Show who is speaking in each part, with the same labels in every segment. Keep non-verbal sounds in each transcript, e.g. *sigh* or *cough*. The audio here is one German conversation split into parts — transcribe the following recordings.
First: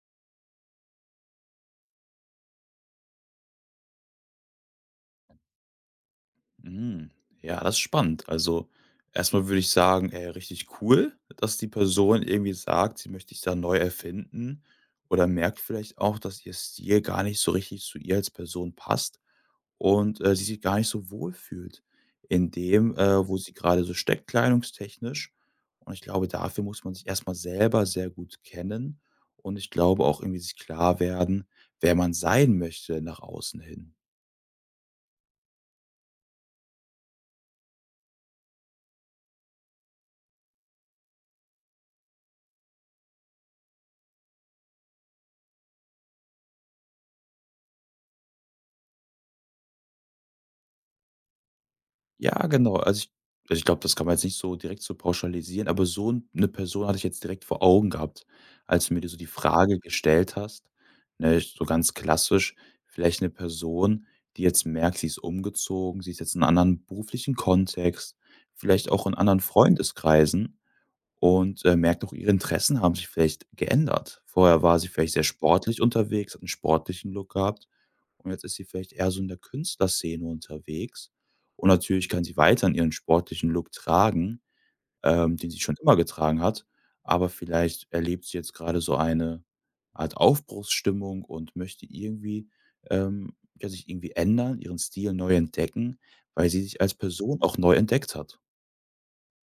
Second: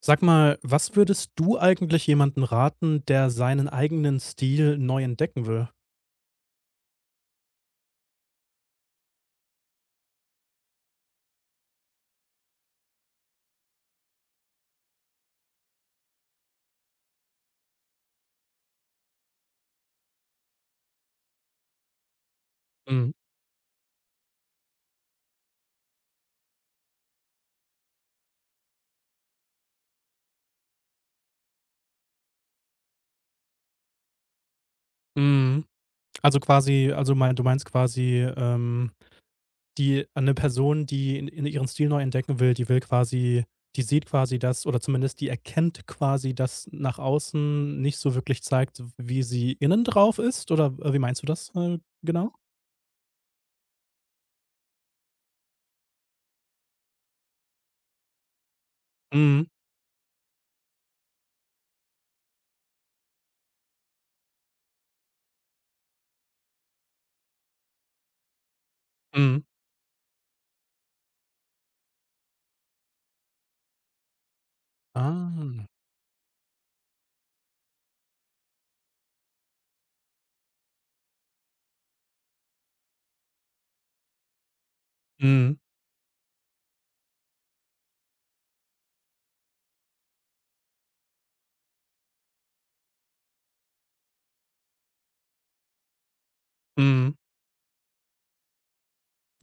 Speaker 1: Sag mal, was würdest du eigentlich jemanden raten, der seinen eigenen Stil neu entdecken will?
Speaker 2: Mhm. Ja, das ist spannend. Also, erstmal würde ich sagen, ey, richtig cool, dass die Person irgendwie sagt, sie möchte sich da neu erfinden oder merkt vielleicht auch, dass ihr Stil gar nicht so richtig zu ihr als Person passt und sie sich gar nicht so wohl fühlt in dem,
Speaker 1: Mhm,
Speaker 2: wo sie gerade so steckt kleidungstechnisch. Und ich glaube, dafür muss man sich erstmal selber sehr gut kennen und ich glaube auch irgendwie sich klar werden, wer man sein möchte nach außen hin.
Speaker 1: mhm. Also quasi also mein du meinst quasi, die eine Person, die in ihren Stil neu entdecken will, die sieht quasi das, oder zumindest die erkennt quasi, dass nach außen nicht so wirklich zeigt, wie sie innen drauf ist. Oder, wie meinst du das, genau?
Speaker 2: Ja, genau. Also, ich glaube, das kann man jetzt nicht so direkt so pauschalisieren, aber so 'n 'ne Person hatte ich jetzt direkt vor Augen gehabt, als du mir die so die
Speaker 1: Mhm,
Speaker 2: Frage gestellt hast, ne, so ganz klassisch. Vielleicht eine Person, die jetzt merkt, sie ist umgezogen, sie ist jetzt in 'nem anderen beruflichen Kontext, vielleicht auch in anderen
Speaker 1: mhm.
Speaker 2: Freundeskreisen und, merkt auch, ihre Interessen haben sich vielleicht geändert. Vorher war sie vielleicht sehr
Speaker 1: Ah.
Speaker 2: sportlich unterwegs, hat 'n sportlichen Look gehabt und jetzt ist sie vielleicht eher so in der Künstlerszene unterwegs. Und natürlich kann sie weiterhin ihren sportlichen Look tragen, den
Speaker 1: Mhm,
Speaker 2: sie schon immer getragen hat, aber vielleicht erlebt sie jetzt gerade so eine Art Aufbruchsstimmung und möchte irgendwie, ähm ja, sich irgendwie ändern, ihren Stil neu entdecken, weil sie sich als
Speaker 1: mhm.
Speaker 2: Person auch neu entdeckt hat.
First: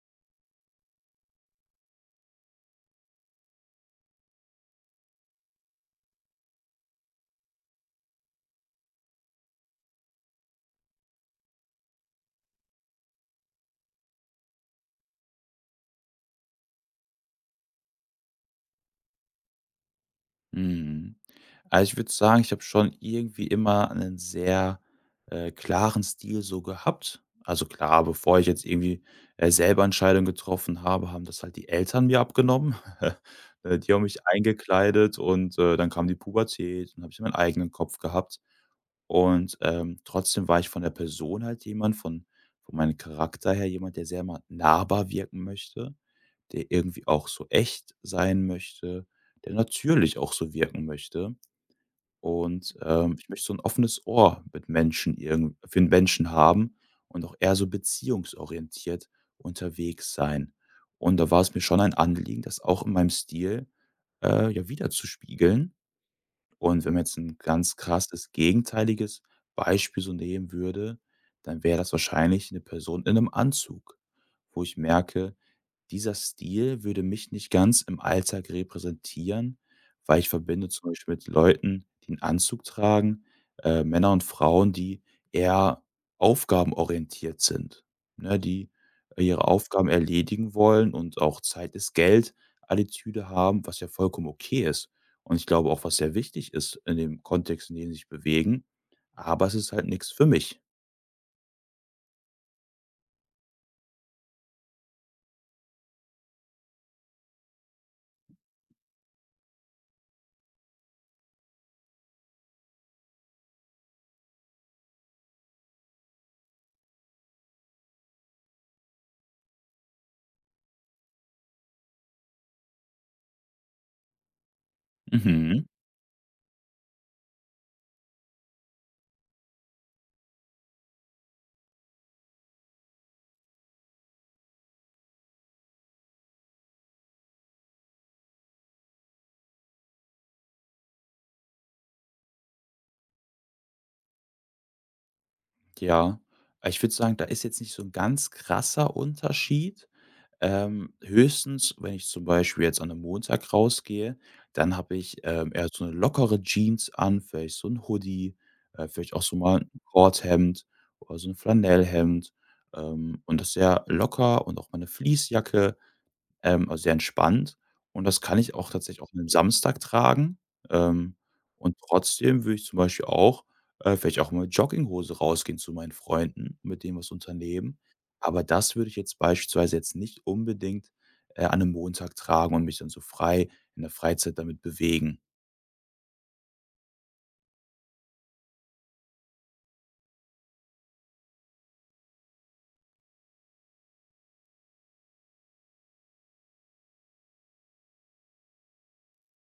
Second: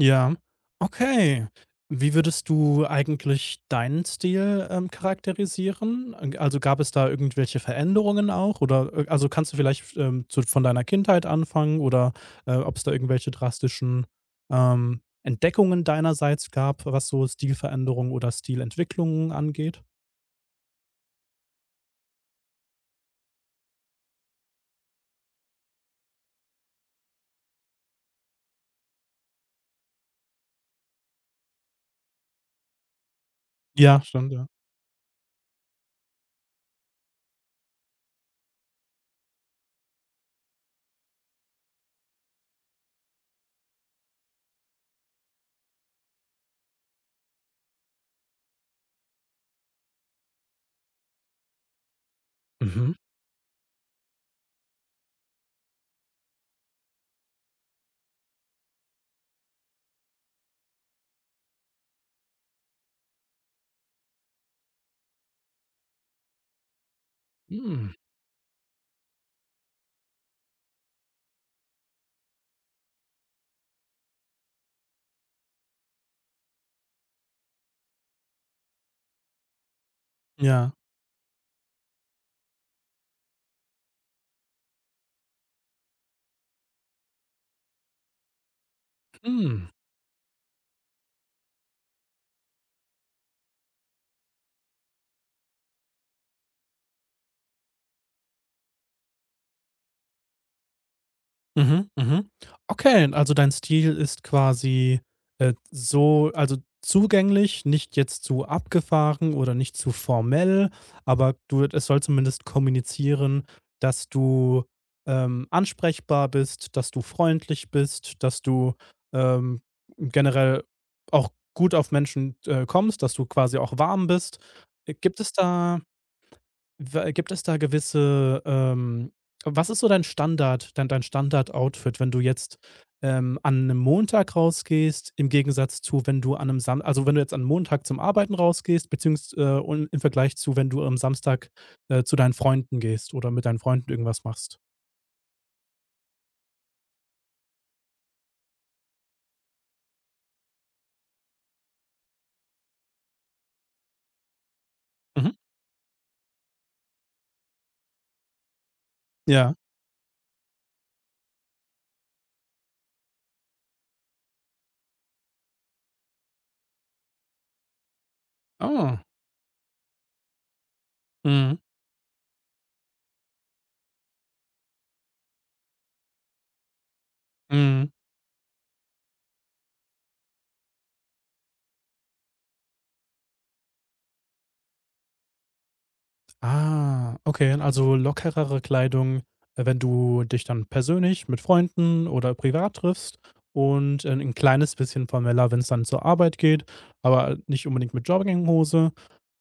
Speaker 1: Ja, okay. Wie würdest du eigentlich deinen Stil, charakterisieren? Also, gab es da irgendwelche Veränderungen auch? Oder, also, kannst du vielleicht, zu von deiner Kindheit anfangen, oder, ob es da irgendwelche drastischen, ähm, Entdeckungen deinerseits gab, was so Stilveränderungen oder Stilentwicklungen angeht?
Speaker 2: Mhm. Also, ich würde sagen, ich habe schon irgendwie immer einen sehr, klaren Stil so gehabt. Also, klar, bevor ich jetzt irgendwie, selber Entscheidungen getroffen habe, haben das halt die Eltern mir abgenommen. *laughs* Die
Speaker 1: Ja,
Speaker 2: haben mich
Speaker 1: stimmt, ja.
Speaker 2: eingekleidet und, dann kam die Pubertät und habe ich meinen eigenen Kopf gehabt. Und, trotzdem war ich von der Person halt jemand, von meinem Charakter her jemand, der sehr mal nahbar wirken möchte, der irgendwie auch so echt sein möchte, der natürlich auch so wirken möchte. Und, ich möchte so ein offenes Ohr mit Menschen irgend für den Menschen haben und auch eher so beziehungsorientiert unterwegs sein. Und da war es mir schon ein Anliegen, das auch in meinem Stil, ja, wieder zu spiegeln. Und wenn man jetzt ein ganz
Speaker 1: Mhm.
Speaker 2: krasses gegenteiliges Beispiel so nehmen würde, dann wäre das wahrscheinlich eine Person in einem Anzug, wo ich merke, dieser Stil würde mich nicht ganz im Alltag repräsentieren, weil ich verbinde
Speaker 1: Ja.
Speaker 2: zum Beispiel mit Leuten, die einen Anzug tragen, Männer und Frauen, die eher aufgabenorientiert sind, ne, die ihre
Speaker 1: Mhm.
Speaker 2: Aufgaben erledigen wollen und auch „Zeit ist Geld“-Attitüde haben, was ja vollkommen okay ist. Und ich glaube auch, was sehr wichtig ist in dem Kontext, in dem sie sich bewegen, aber es ist halt nichts für mich.
Speaker 1: Mhm, mhm. Okay, also dein Stil ist quasi, so also zugänglich, nicht jetzt zu abgefahren oder nicht zu formell, aber du es soll zumindest kommunizieren, dass du, ansprechbar bist, dass du freundlich bist, dass du, ähm, generell auch gut auf Menschen, kommst, dass du quasi auch warm bist. Äh, gibt es
Speaker 2: Mhm,
Speaker 1: da Gibt es da gewisse, was ist so dein Standard-Outfit, wenn du jetzt, an einem Montag rausgehst, im Gegensatz zu, wenn du an einem Sam also, wenn du jetzt an 'nem Montag zum Arbeiten rausgehst, beziehungsweise und im Vergleich zu, wenn du am Samstag, zu deinen Freunden gehst oder mit deinen Freunden irgendwas machst?
Speaker 2: ja. Ich würde sagen, da ist jetzt nicht so ein ganz krasser Unterschied. Höchstens, wenn ich zum Beispiel jetzt an einem Montag rausgehe, dann habe ich,
Speaker 1: Mhm.
Speaker 2: eher so eine lockere Jeans an, vielleicht so ein Hoodie, vielleicht auch so
Speaker 1: Ja.
Speaker 2: mal ein Korthemd oder so ein Flanellhemd, und das sehr locker und auch mal 'ne Fleecejacke. Also sehr entspannt. Und das kann ich auch tatsächlich
Speaker 1: Ah.
Speaker 2: auch an 'nem Samstag tragen. Ähm,
Speaker 1: Mhm.
Speaker 2: und trotzdem würde ich zum Beispiel auch, vielleicht auch mal mit Jogginghose rausgehen zu meinen Freunden, mit denen was unternehmen.
Speaker 1: Mhm.
Speaker 2: Aber das würde ich jetzt beispielsweise jetzt nicht unbedingt, an einem Montag tragen und mich dann so frei in der Freizeit damit bewegen.
Speaker 1: Ah, okay, also lockerere Kleidung, wenn du dich dann persönlich mit Freunden oder privat triffst und, 'n kleines bisschen formeller, wenn es dann zur Arbeit geht, aber nicht unbedingt mit Jogginghose.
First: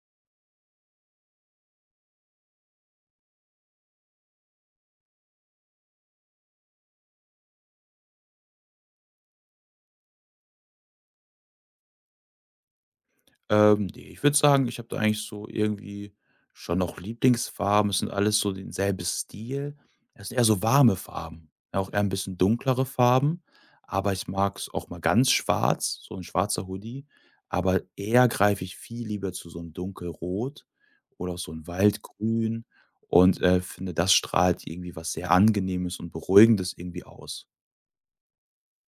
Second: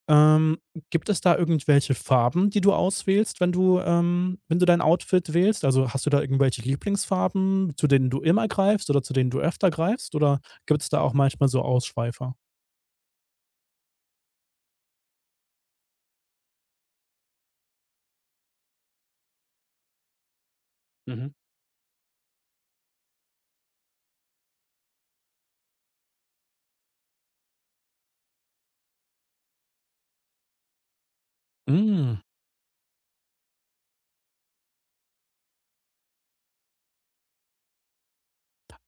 Speaker 1: Ähm, Gibt es da irgendwelche Farben, die du auswählst, wenn du dein Outfit wählst? Also, hast du da irgendwelche Lieblingsfarben, zu denen du immer greifst oder zu denen du öfter greifst, oder gibt es da auch manchmal so Ausschweifer?
Speaker 2: Ne, ich würde sagen, ich habe da eigentlich so irgendwie schon noch Lieblingsfarben. Es sind alles so denselben Stil. Es sind eher so warme
Speaker 1: Mhm.
Speaker 2: Farben, ja, auch eher ein bisschen dunklere Farben, aber ich mag es auch mal ganz schwarz, so ein schwarzer Hoodie, aber eher greife ich viel lieber zu so einem Dunkelrot oder auch so ein
Speaker 1: Hm.
Speaker 2: Waldgrün und, finde, das strahlt irgendwie was sehr Angenehmes und Beruhigendes irgendwie aus.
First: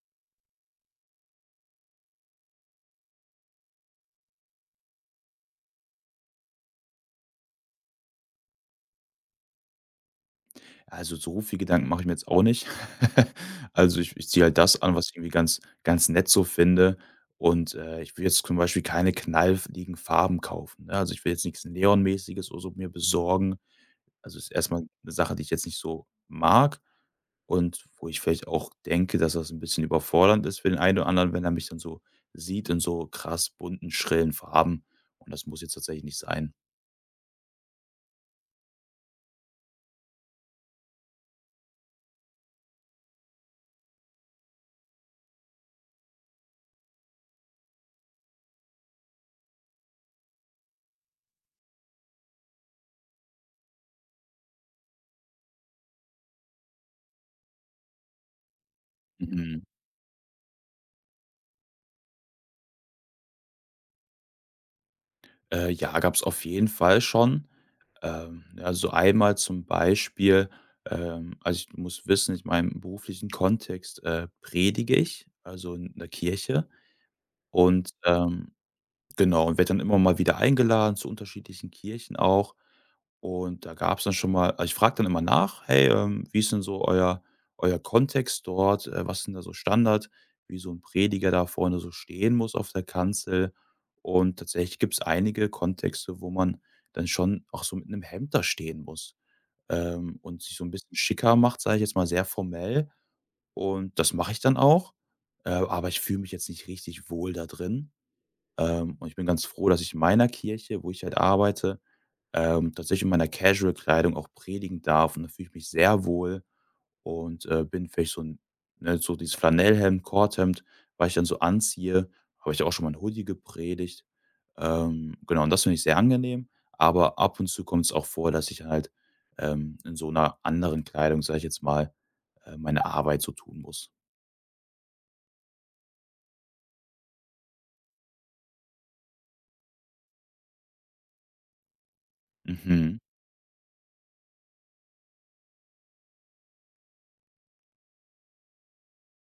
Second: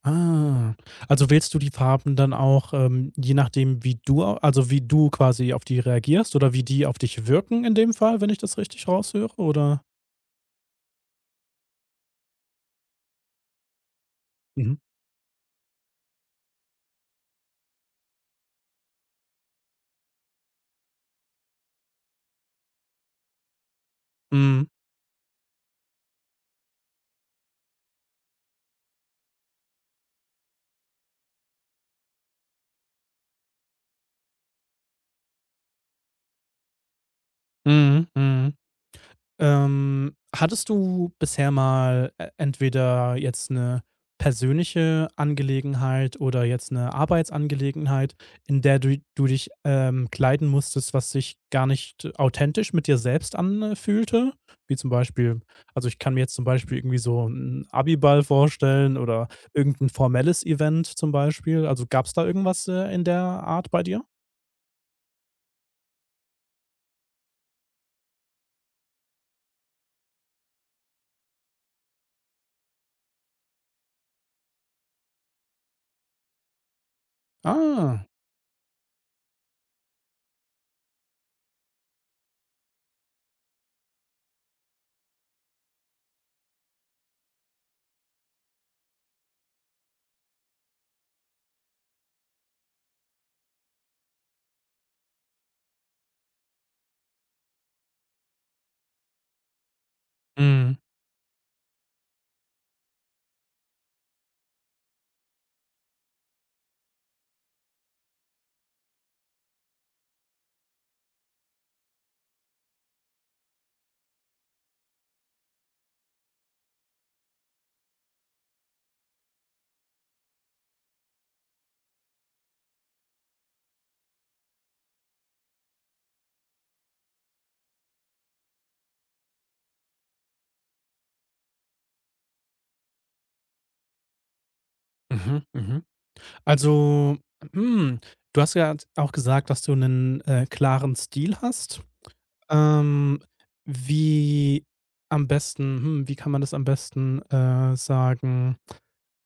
Speaker 1: Ah, also wählst du die Farben dann auch, je nachdem, wie du quasi auf die reagierst oder wie die auf dich wirken in dem Fall, wenn ich das richtig raushöre, oder?
Speaker 2: Also, so viel Gedanken mache ich mir jetzt auch nicht. *laughs* Also, ich ziehe halt
Speaker 1: Mhm.
Speaker 2: das an, was ich irgendwie ganz ganz nett so finde und, ich will jetzt zum Beispiel keine knallfliegen Farben kaufen, ne? Also, ich will jetzt nichts Neonmäßiges oder so mir besorgen. Also, ist
Speaker 1: Mhm.
Speaker 2: erstmal eine Sache, die ich jetzt nicht so mag und wo ich vielleicht auch denke, dass das ein bisschen überfordernd ist für den einen oder anderen, wenn er mich dann so sieht in so krass bunten, schrillen Farben, und das muss jetzt tatsächlich nicht sein.
Speaker 1: Mhm. Mhm. Hattest du bisher mal e entweder jetzt eine persönliche Angelegenheit oder jetzt eine Arbeitsangelegenheit, in der du dich, kleiden musstest, was sich gar nicht authentisch mit dir selbst anfühlte? Wie zum Beispiel also, ich kann mir jetzt zum Beispiel irgendwie so einen Abiball vorstellen oder
Speaker 2: Mhm.
Speaker 1: irgendein formelles Event zum Beispiel. Also, gab es da irgendwas, in der Art bei dir?
Speaker 2: Ja, gab's auf jeden Fall schon. Also einmal zum Beispiel, also, ich muss wissen, in meinem beruflichen Kontext, predige ich, also in der Kirche und,
Speaker 1: Ah,
Speaker 2: genau, und werde dann immer mal wieder eingeladen zu unterschiedlichen Kirchen auch. Und da gab's dann schon mal, also, ich frage dann immer nach: „Hey, wie ist denn so euer Kontext dort? Was sind da so Standard, wie so ein Prediger da vorne so stehen muss auf der Kanzel?“ Und tatsächlich gibt's einige Kontexte, wo man dann schon auch so mit einem Hemd da stehen muss, und sich so ein
Speaker 1: mhm.
Speaker 2: bisschen schicker macht, sage ich jetzt mal, sehr formell. Und das mache ich dann auch, aber ich fühle mich jetzt nicht richtig wohl da drin. Und ich bin ganz froh, dass ich in meiner Kirche, wo ich halt arbeite, tatsächlich in meiner Casual-Kleidung auch predigen darf. Und da fühle ich mich sehr wohl und bin vielleicht so ein, ne, so dieses Flanellhemd, Korthemd, was ich dann so anziehe. Habe ich auch schon mal ein Hoodie gepredigt. Genau, und das finde ich sehr angenehm. Aber ab und zu kommt es auch vor, dass ich halt in so einer anderen Kleidung, sage ich jetzt mal, meine Arbeit so tun muss.
Speaker 1: Mhm, mhm. Also, hm, du hast ja auch gesagt, dass du einen klaren Stil hast.
Speaker 2: Mhm.
Speaker 1: Ähm, wie wie kann man das am besten, sagen?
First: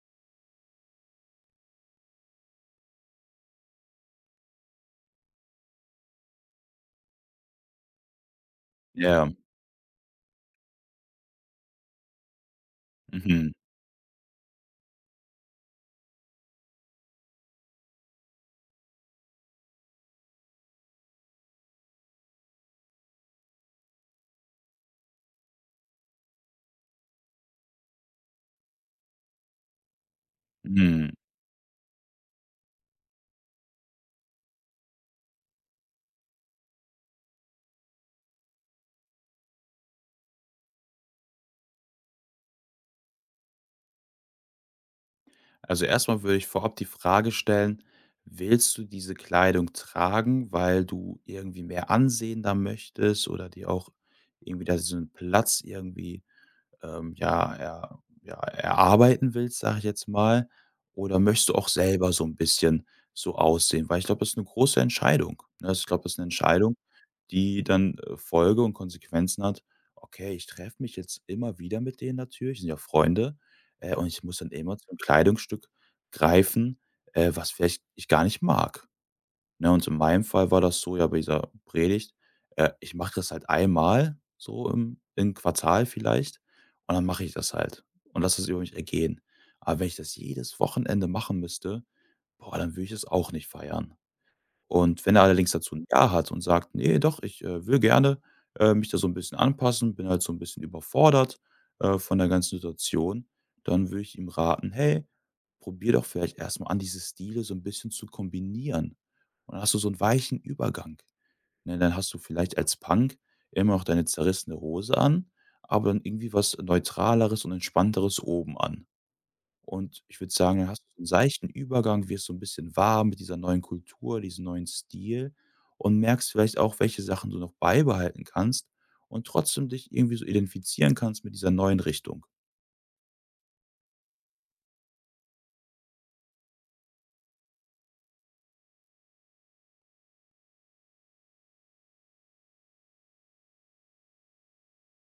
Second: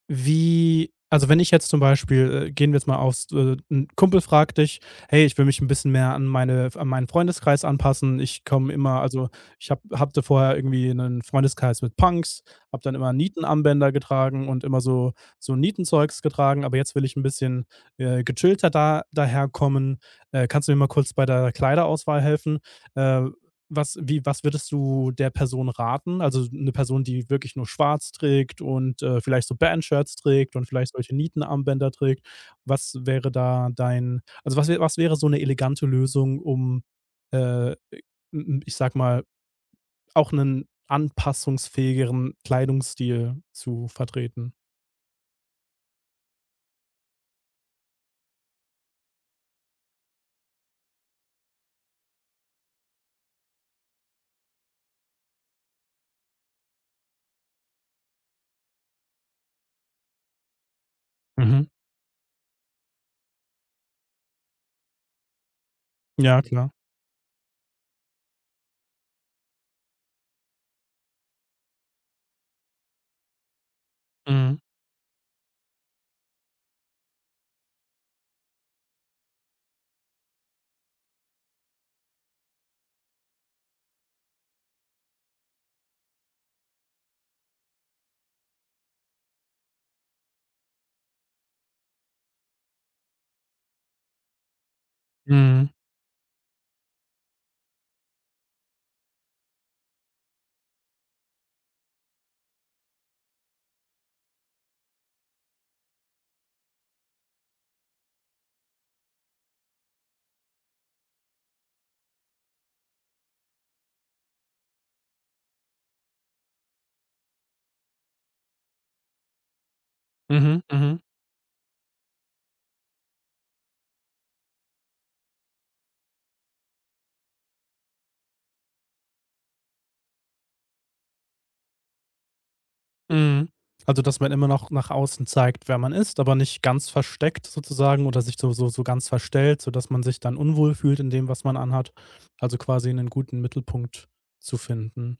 Speaker 1: Wie Also, wenn ich jetzt zum Beispiel, gehen wir jetzt mal aufs 'n Kumpel fragt dich: „Hey, ich will mich ein bisschen mehr an meinen Freundeskreis anpassen. Ich komme immer
Speaker 2: Ja.
Speaker 1: also, ich habe hatte vorher irgendwie einen Freundeskreis mit Punks, habe dann immer
Speaker 2: Mhm.
Speaker 1: Nietenarmbänder getragen und immer so Nietenzeugs getragen, aber jetzt will ich ein bisschen, gechillter da daherkommen. Kannst du mir mal kurz bei der Kleiderauswahl helfen?" Äh, was würdest du der Person raten? Also, eine Person, die wirklich nur schwarz trägt und, vielleicht so Bandshirts trägt und vielleicht
Speaker 2: Mhm.
Speaker 1: solche Nietenarmbänder trägt. Was wäre da dein also, was wä was wäre so eine elegante Lösung, um, i ich sag mal, auch einen anpassungsfähigeren Kleidungsstil zu vertreten?
Speaker 2: Also erstmal würde ich vorab die Frage stellen, willst du diese Kleidung tragen, weil du irgendwie mehr Ansehen da möchtest oder dir auch irgendwie da so einen Platz irgendwie erarbeiten willst, sage ich jetzt mal? Oder möchtest du
Speaker 1: Mhm.
Speaker 2: auch selber so ein bisschen so aussehen? Weil ich glaube, das ist eine große Entscheidung, ne? Also, ich glaube, das ist eine
Speaker 1: Ja, klar.
Speaker 2: Entscheidung, die dann, Folge und Konsequenzen hat. Okay, ich treffe mich jetzt immer wieder mit denen natürlich, sind ja Freunde, und ich muss dann
Speaker 1: Mhm.
Speaker 2: immer zum Kleidungsstück greifen, was vielleicht ich gar nicht mag. Ne, und so in meinem Fall war das so ja bei dieser Predigt, ich mache das halt einmal so im Quartal vielleicht und dann mache ich das halt und lasse das über mich ergehen. Aber wenn ich das jedes Wochenende machen müsste, boah, dann würde ich es auch nicht feiern. Und wenn er allerdings
Speaker 1: Mhm.
Speaker 2: dazu ein Ja hat und sagt: nee, doch, ich, will gerne, mich da so ein bisschen anpassen, bin halt so ein bisschen überfordert, von der ganzen Situation“, dann würde ich ihm raten: „Hey, probier doch vielleicht erstmal an, diese Stile so ein bisschen zu kombinieren.“ Und dann hast du so einen weichen Übergang, ne? Dann hast du vielleicht als Punk immer noch deine zerrissene Hose an, aber dann irgendwie was Neutraleres und Entspannteres oben an. Und ich würde sagen,
Speaker 1: Mhm.
Speaker 2: dann hast du
Speaker 1: Mhm.
Speaker 2: einen seichten Übergang, wirst so ein bisschen warm mit dieser neuen Kultur, diesem neuen Stil und merkst vielleicht auch, welche Sachen du noch beibehalten kannst und trotzdem dich irgendwie so identifizieren kannst mit dieser neuen Richtung.
Speaker 1: Mhm. Also, dass man immer noch nach außen zeigt, wer man ist, aber nicht ganz versteckt sozusagen, oder sich so ganz verstellt, sodass man sich dann unwohl fühlt in dem, was man anhat. Also, quasi einen guten Mittelpunkt zu finden.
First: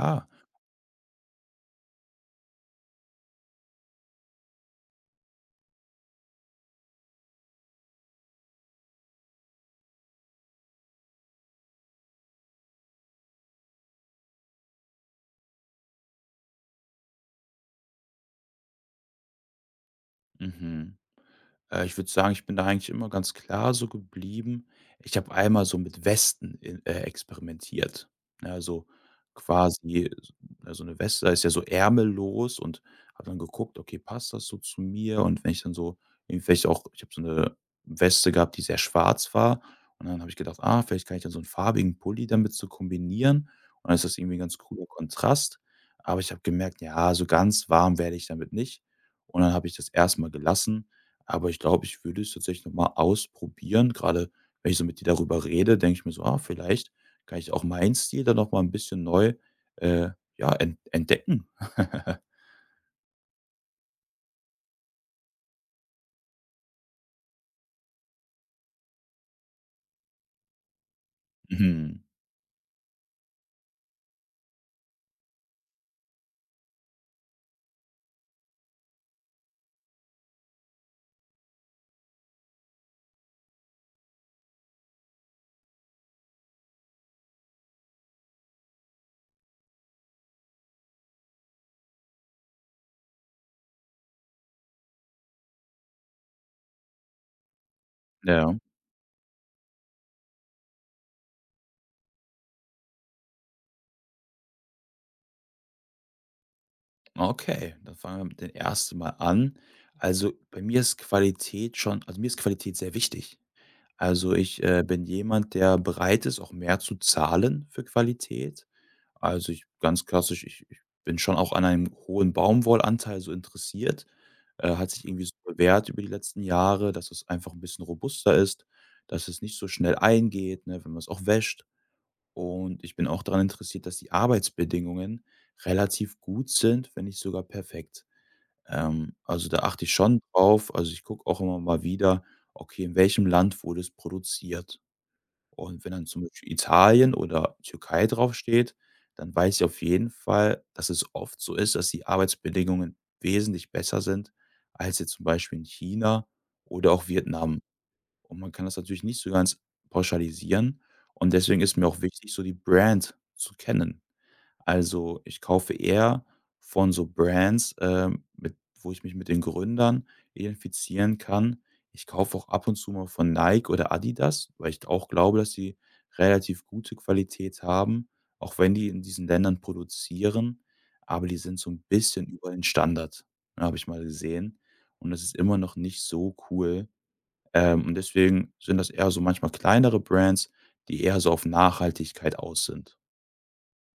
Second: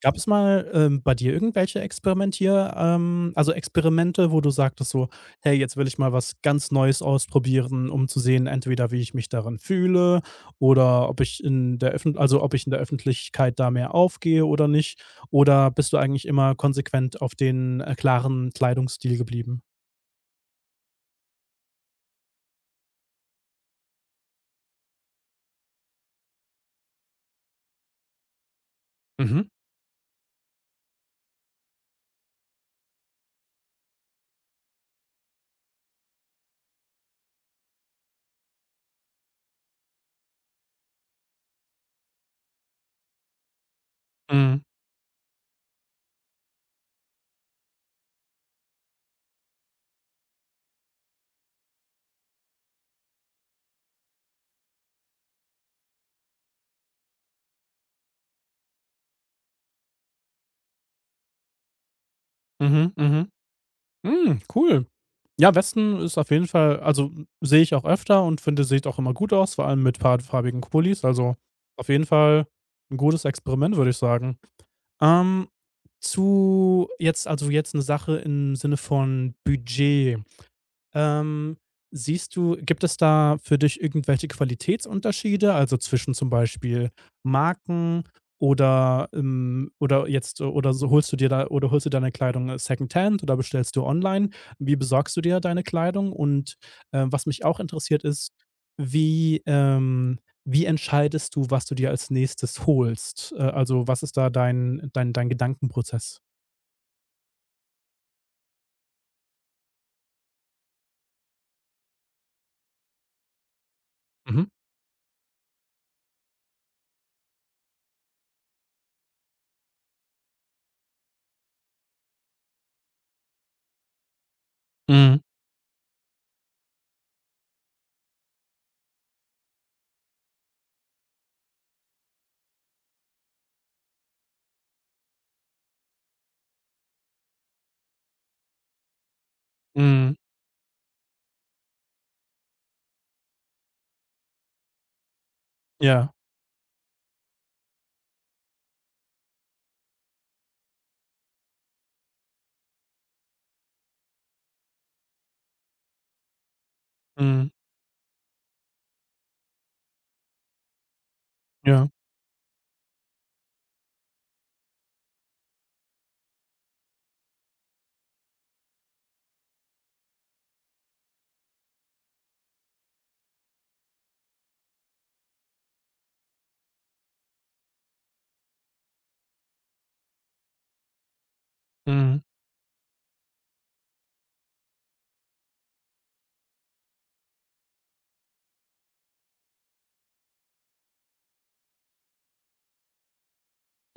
Speaker 1: Gab es mal, bei dir irgendwelche Experimentier also Experimente, wo du sagtest so: „Hey, jetzt will ich mal was ganz Neues ausprobieren, um zu sehen, entweder wie ich mich darin fühle oder ob ich in der Öffent also, ob ich in der Öffentlichkeit da mehr aufgehe oder nicht?" Oder bist du eigentlich immer konsequent auf den, klaren Kleidungsstil geblieben?
Speaker 2: mhm. Ich würde sagen, ich bin da eigentlich immer ganz klar so geblieben. Ich habe einmal so mit Westen in experimentiert. Ne, also,
Speaker 1: Mhm.
Speaker 2: quasi s ja, so also 'ne Weste, da ist ja so ärmellos, und habe dann geguckt: „Okay, passt das so zu mir?“ Und wenn ich dann so irgendwie vielleicht auch ich habe so 'ne Weste gehabt, die sehr schwarz war, und dann habe ich gedacht: „Ah, vielleicht kann ich dann so 'n farbigen Pulli damit so kombinieren und dann ist das irgendwie 'n ganz
Speaker 1: Mhm.
Speaker 2: cooler Kontrast.“ Aber ich habe gemerkt: „Ja, so ganz warm werde ich damit nicht.“ Und dann habe ich das erst mal gelassen, aber ich glaube, ich würde es tatsächlich noch mal ausprobieren. Gerade wenn ich so mit dir darüber rede, denke ich mir so: „Ah, vielleicht kann ich auch meinen Stil dann noch mal 'n bisschen neu, äh, ja, entdecken.“ *laughs*
Speaker 1: Mhm. Mhm. Hm, cool. Ja, Westen ist auf jeden Fall, also, sehe ich auch öfter und finde, sieht auch immer gut aus, vor allem mit paar farbigen Pullis. Also, auf
Speaker 2: Mhm.
Speaker 1: jeden Fall ein gutes Experiment, würde ich sagen. Ähm, jetzt eine Sache im Sinne von Budget. Ähm, siehst du gibt es da für dich irgendwelche Qualitätsunterschiede, also zwischen zum Beispiel Marken, oder, oder, jetzt oder so holst du dir da oder holst du deine Kleidung, Secondhand, oder bestellst du online? Wie besorgst du dir deine Kleidung? Und, was mich auch interessiert ist,
Speaker 2: Ja.
Speaker 1: wie entscheidest du, was du dir als Nächstes holst? Also, was ist da dein Gedankenprozess?
Speaker 2: Okay, dann fangen wir mit dem ersten Mal an. Also, mir ist Qualität sehr wichtig. Also,
Speaker 1: Mhm.
Speaker 2: ich, bin jemand, der bereit ist, auch mehr zu zahlen für Qualität. Also, ich ganz klassisch, ich bin schon auch an einem hohen Baumwollanteil so interessiert. Hat sich
Speaker 1: Mhm.
Speaker 2: irgendwie so bewährt über die letzten Jahre, dass es einfach ein bisschen robuster ist, dass es nicht so schnell eingeht, ne, wenn man es auch wäscht. Und ich bin auch daran interessiert, dass die Arbeitsbedingungen relativ gut sind, wenn nicht sogar perfekt. Also, da achte ich
Speaker 1: Mhm.
Speaker 2: schon drauf. Also, ich gucke auch immer mal wieder: „Okay, in welchem Land wurde es produziert?“ Und wenn dann
Speaker 1: Ja.
Speaker 2: zum Beispiel Italien oder Türkei draufsteht, dann weiß ich auf jeden Fall, dass es oft so ist, dass die Arbeitsbedingungen wesentlich besser sind als jetzt zum Beispiel in China oder auch
Speaker 1: Mhm.
Speaker 2: Vietnam. Und man kann das natürlich nicht so ganz pauschalisieren und deswegen ist mir
Speaker 1: Ja.
Speaker 2: auch wichtig, so die Brand zu kennen. Also, ich kaufe eher von so Brands, mit wo ich mich mit den Gründern identifizieren kann. Ich kaufe auch ab und zu mal von Nike oder Adidas, weil ich auch glaube, dass sie relativ gute Qualität haben, auch wenn die in diesen Ländern produzieren, aber die sind so ein
Speaker 1: Mhm.
Speaker 2: bisschen über den Standard, ja, habe ich mal gesehen. Und das ist immer noch nicht so cool. Und deswegen sind das eher so manchmal kleinere Brands, die eher so auf Nachhaltigkeit aus sind.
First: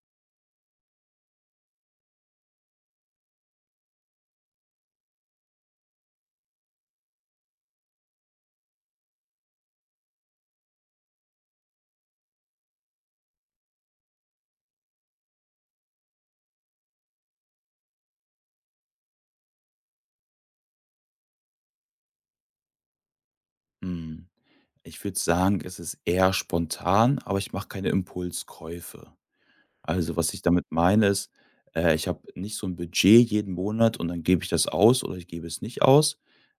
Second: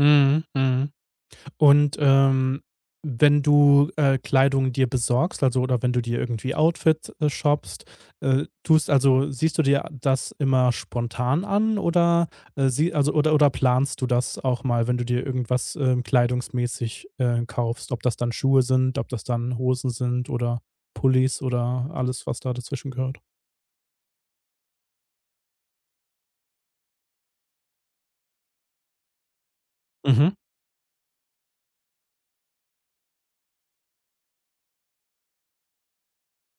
Speaker 1: Mhm, mhm. Und, wenn du, Kleidung dir besorgst, also oder wenn du dir irgendwie Outfit, shoppst, tust also siehst du dir das immer spontan an, oder, sie also oder planst du das auch mal, wenn du dir irgendwas, kleidungsmäßig, kaufst? Ob das dann Schuhe sind, ob das dann Hosen sind oder Pullis oder alles, was da dazwischen gehört?
Speaker 2: Hm, ich würde sagen, es ist eher spontan, aber ich mache keine Impulskäufe. Also, was
Speaker 1: Mhm,
Speaker 2: ich damit meine, ist, ich habe nicht so 'n Budget jeden Monat und dann gebe ich das aus oder ich gebe es nicht aus,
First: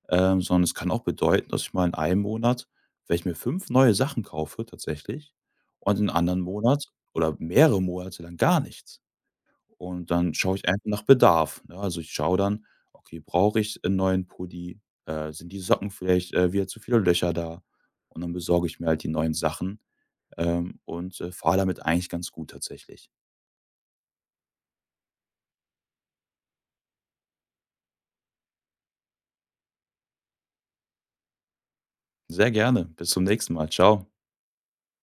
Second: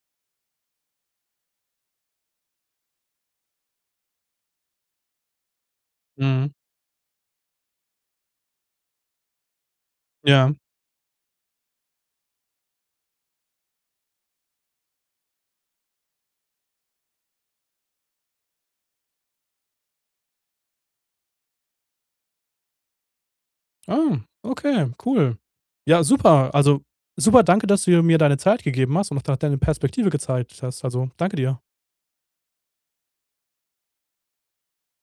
Speaker 2: sondern es kann auch bedeuten, dass ich mal in einem Monat vielleicht mir 5 neue Sachen kaufe tatsächlich und in anderen
Speaker 1: mhm.
Speaker 2: Monat oder mehrere Monate lang gar nichts. Und dann
Speaker 1: Ja.
Speaker 2: schaue ich einfach nach Bedarf, ne? Also, ich schaue dann: „Okay, brauche ich einen neuen Pulli? Sind die Socken vielleicht, wieder zu viele Löcher da?“ Und dann besorge ich mir halt die neuen Sachen, und, fahre damit eigentlich ganz gut tatsächlich.
Speaker 1: Ah, okay, cool. Ja, super. Also, super danke, dass du mir deine Zeit gegeben hast und auch deine Perspektive gezeigt hast. Also, danke dir.
Speaker 2: Sehr gerne. Bis zum nächsten Mal. Ciao.